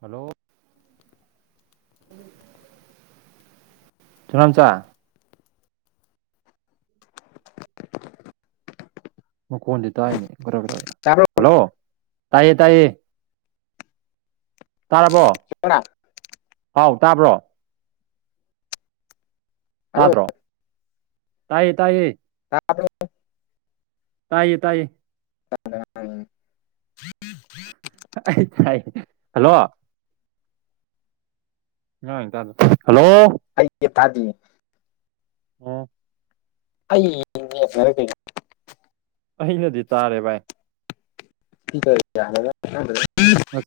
hello ꯆꯅꯝꯆꯥ ꯃ ꯀꯣꯟꯗꯤ ꯇ ꯍꯥꯏꯅꯦ ꯔꯔ ꯇꯥꯕ꯭ꯔꯣ ꯍꯜꯂꯣ ꯇꯥꯏꯌꯦ ꯇꯥꯏꯌꯦ ꯇꯥꯔꯕꯣ ꯖꯣꯅꯥ ꯍꯥꯎ ꯇꯥꯕ꯭ꯔꯣ ꯍꯜꯂꯣ ꯁꯥꯥꯗ꯭ꯔꯣ ꯇꯥꯏꯌꯦꯦ ꯇꯥꯏꯌꯦ ꯇꯥꯕ꯭ꯔꯣ ꯇꯥꯏꯌꯦ ꯇꯥꯏꯌꯦ ꯑ ꯍꯜꯂꯣ ꯍꯜꯂꯣ ꯊꯗꯤ ꯎꯝ ꯑꯩꯔ ꯑꯩꯅꯗꯤ ꯇꯥꯔꯦ ꯚꯥꯏ ꯀꯦ ꯑ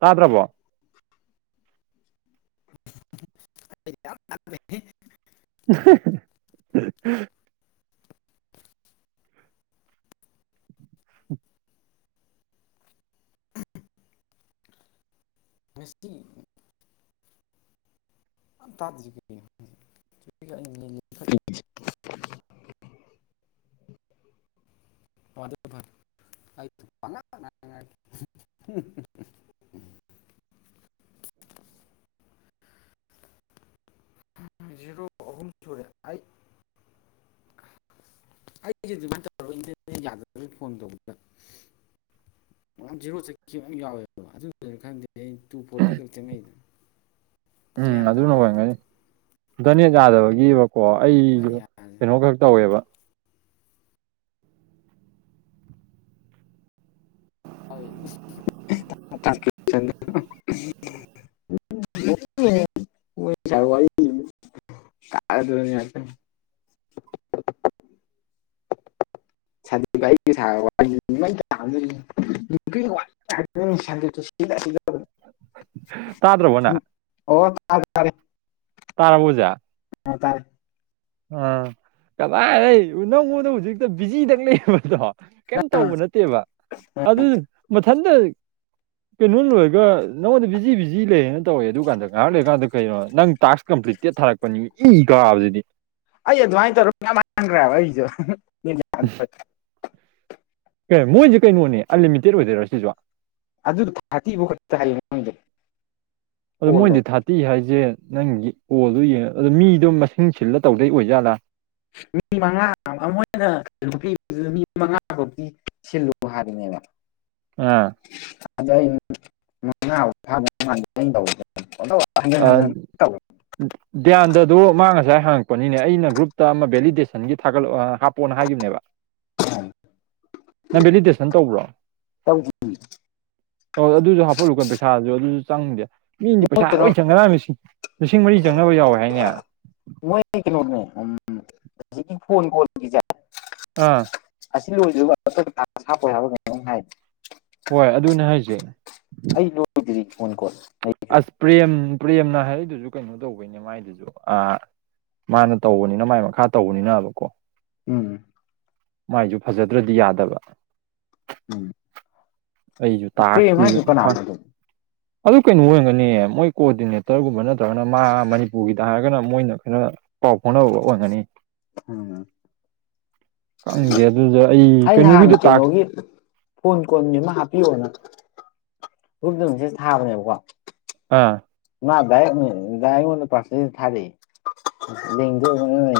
ꯇꯥꯗ꯭ꯔꯕꯣ [unintelligible] [unintelligible] ꯎ ꯦꯁꯤ [unintelligible] ꯇ [unintelligible] ꯐ [unintelligible] [inaudible] ꯖꯤꯔꯣ ꯑꯍꯨꯝ ꯁꯨꯔꯦ ꯑꯩ ꯑꯩ ꯒꯤꯗꯤ ꯆ ꯏꯟꯇꯔꯅꯦꯠ ꯌꯥꯗꯕꯒꯤ ꯐꯣꯟ ꯇꯧꯕꯗ ꯖꯦꯔꯣ ꯆꯠꯈꯤꯕ ꯌꯥꯎꯋꯦꯕ ꯑꯗꯨ ꯈꯪꯗꯦ ꯑꯩ ꯇꯨ ꯐꯣꯔꯇꯤ ꯈꯛ ꯆꯪꯉꯛꯏꯗꯨ ꯎꯝ ꯑꯗꯨꯅ ꯑꯣꯏꯔꯪꯒꯅꯤ ꯏꯟꯠꯔꯅꯦꯠ ꯌꯥꯗꯕꯒꯤ ꯀꯣ ꯑꯩꯁꯨ ꯀꯔꯤꯌꯥꯁꯦ ꯀꯩꯅꯣ ꯈꯛ ꯇꯧꯋꯦꯕ ꯑꯩ [unintelligible] [unintelligible] ꯁꯋꯥꯔꯤ ꯁꯥ ꯑꯗꯨꯅꯤ ꯑꯇꯦ ꯑꯩ [unintelligible] ꯇꯥꯗ꯭ꯔꯕꯣꯅꯥ ꯇꯥꯔꯦꯠ ꯇꯕꯣꯖꯥ ꯑ ꯇꯥꯏ ꯑꯥ ꯀꯃꯥꯏ ꯂꯩ ꯅꯪꯉꯣꯟꯗ ꯍꯧꯖꯤꯛꯇ ꯕꯤꯖꯤꯗꯪ ꯂꯩꯕꯗꯣ ꯀꯩꯝ ꯑ ꯇꯧꯕ ꯅꯠꯇꯦꯕ ꯑꯗꯨ ꯃꯊꯟꯇ ꯀꯩꯅꯣ ꯂꯣꯏꯔꯒ ꯅꯉꯣꯟꯗ ꯕꯤꯖꯤ ꯕꯤꯖꯤ ꯂꯩꯌꯦꯅ ꯇꯧꯋꯦ ꯑꯗꯨꯀꯥꯟꯗ ꯉꯥꯏꯍꯥꯛ ꯂꯩꯔꯀꯥꯟꯗ ꯀꯩꯅꯣ ꯅꯪ ꯇꯥꯛꯁ ꯀꯝ ꯄ꯭ꯔꯤ ꯇꯦꯠ ꯊꯥꯔꯛꯄꯅꯤ ꯏ ꯀꯥꯕꯁꯤꯗꯤ ꯑꯩ ꯑꯗꯨꯋꯥꯏ ꯇꯧꯔ ꯃꯌꯥꯝ ꯃꯥꯡꯒꯔ꯭ꯦ ꯍꯥꯏꯕ ꯑꯩꯖꯨ [unintelligible] ꯃꯣꯏꯁꯦ ꯀꯩꯅꯣꯅꯦ ꯑꯟꯂꯤꯃꯤꯇꯦꯠ ꯑꯣꯏꯗꯣꯏꯔꯣ ꯁꯤꯁꯨ ꯑꯗꯨ ꯊꯥꯇꯤꯕꯨ ꯈ ꯑꯗꯣ ꯃꯣꯏꯗꯤ ꯊꯥꯔꯇꯤ ꯍꯥꯏꯁꯦ ꯅꯪꯒꯤ ꯀꯣꯜ ꯗꯨ ꯌꯦꯡꯉ ꯑꯗꯣ ꯃꯤꯗꯣ ꯃꯁꯤꯡ ꯁꯤꯜꯂ ꯇꯧꯗꯩ ꯑꯣꯏꯖꯥꯠꯂꯥ ꯃꯤ ꯃꯉꯥ ꯑꯃꯅ ꯅꯨꯄꯤ ꯃꯤ ꯃꯉꯥ ꯐꯧꯗꯤ ꯁꯤꯜꯂꯨ ꯍꯥꯏꯕꯅꯦ [unintelligible] ꯉꯥ ꯑꯗ ꯑꯩ ꯃꯥ ꯑ ꯙ꯭ꯌꯥꯟꯗ ꯗꯨ ꯃꯥꯡꯉꯁ ꯁꯥꯏ ꯍꯪꯉꯛꯄꯅꯤꯅꯦ ꯑꯩꯅ ꯒ꯭ꯔꯨꯞꯇ ꯑꯃ ꯚꯦꯂꯤꯗꯦꯁꯟꯒꯤ ꯊꯥꯒꯠꯂ ꯍꯥꯞꯄꯛꯑꯣꯅ ꯍꯥꯏꯒꯤꯝꯅꯦꯕ ꯅꯪꯕꯦꯂꯤꯗꯦꯁꯟ ꯇꯧꯕ꯭ꯔꯣ ꯇꯧꯗꯦ ꯑꯗꯨꯁꯨ ꯍꯥꯞꯄꯠꯂꯨꯀꯥꯟ ꯄꯩꯁꯥꯁꯨ ꯑꯗꯨꯁꯨ ꯆꯪꯗꯦ ꯃꯤꯗꯤ ꯃꯣꯏ ꯄꯩꯁꯥ ꯀꯩꯅꯣ ꯂꯣꯏ ꯥꯁꯤꯡ ꯂꯤꯁꯤꯡ ꯃꯔꯤ ꯆꯪꯅꯕ ꯌꯥꯎꯋꯦ ꯍꯥꯏꯅꯦ ꯃꯣꯏ ꯀꯩꯅꯣꯅꯦ ꯎꯝ ꯐꯣꯟ ꯀꯣꯟ ꯒꯤꯖꯦ ꯑꯥ ꯑꯁꯤ ꯂꯣꯏꯁꯤꯒ ꯍꯥꯞꯄ ꯍꯥꯏꯕ ꯍꯥꯏ ꯍꯣꯏ ꯑꯗꯨꯅꯦ ꯍꯥꯏꯁꯦ ꯑꯩ ꯂꯣꯏꯗ꯭ꯔꯤ ꯐꯣꯟꯀꯣꯜ ꯑꯁ ꯄ꯭ꯔꯦꯝ ꯄ꯭ꯔꯦꯝꯅ ꯍꯥꯏꯔꯛꯗꯨꯁꯨ ꯀꯩꯅꯣ ꯇꯧꯕꯩꯅꯦ ꯃꯥꯏꯗꯨꯁꯨ ꯑ ꯃꯥꯅ ꯇꯧꯕꯅꯤꯅ ꯃꯥꯏ ꯃꯈꯥ ꯇꯧꯕꯅꯤꯅꯕꯀꯣ ꯎꯝ ꯃꯥꯏꯁꯨ ꯐꯖꯗ꯭ꯔꯗꯤ ꯌꯥꯗꯕ ꯎꯝ ꯑꯩꯁꯨ ꯎ ꯄꯔꯦꯝ ꯇꯥꯛꯁꯀꯤ ꯍꯥꯌꯖꯦ ꯀꯅꯥꯅꯣ ꯈꯪ ꯑꯗꯨꯝ ꯑꯗꯨ ꯀꯩꯅꯣ ꯑꯣꯏꯔꯒꯅꯤ ꯃꯣꯏ ꯀꯣꯑꯣꯗꯤꯅꯦꯇꯔꯒꯨꯝꯕ ꯅꯠꯇ꯭ꯔꯒꯅ ꯃꯥ ꯃꯅꯤꯄꯨꯔꯒꯤꯗ ꯍꯥꯏꯔꯒꯅ ꯃꯣꯏꯅ ꯈꯔ ꯄꯥꯎ ꯐꯥꯎꯅ ꯑꯣꯏꯡꯒꯅꯤ ꯎꯝ ꯈꯪꯒꯦꯟ ꯑꯩ ꯅꯍꯥꯟ ꯀꯩꯅꯣꯒꯤ ꯐꯣꯟ ꯀꯣꯟꯅꯤ ꯑꯃ ꯍꯥ ꯄꯤꯔꯛꯑꯣꯅ ꯒꯔꯨꯞꯇ ꯃꯤꯁꯦꯁ ꯊꯥꯕꯅꯦꯕꯀꯣ ꯑꯥ ꯃꯥ ꯗꯥꯏꯔꯦꯛ ꯑꯣꯏꯅ ꯗꯥꯏꯔꯦꯛ ꯑꯣꯏꯅ ꯄꯥꯔꯁ ꯊꯥꯔꯛꯏꯦꯡꯗꯣꯏꯕ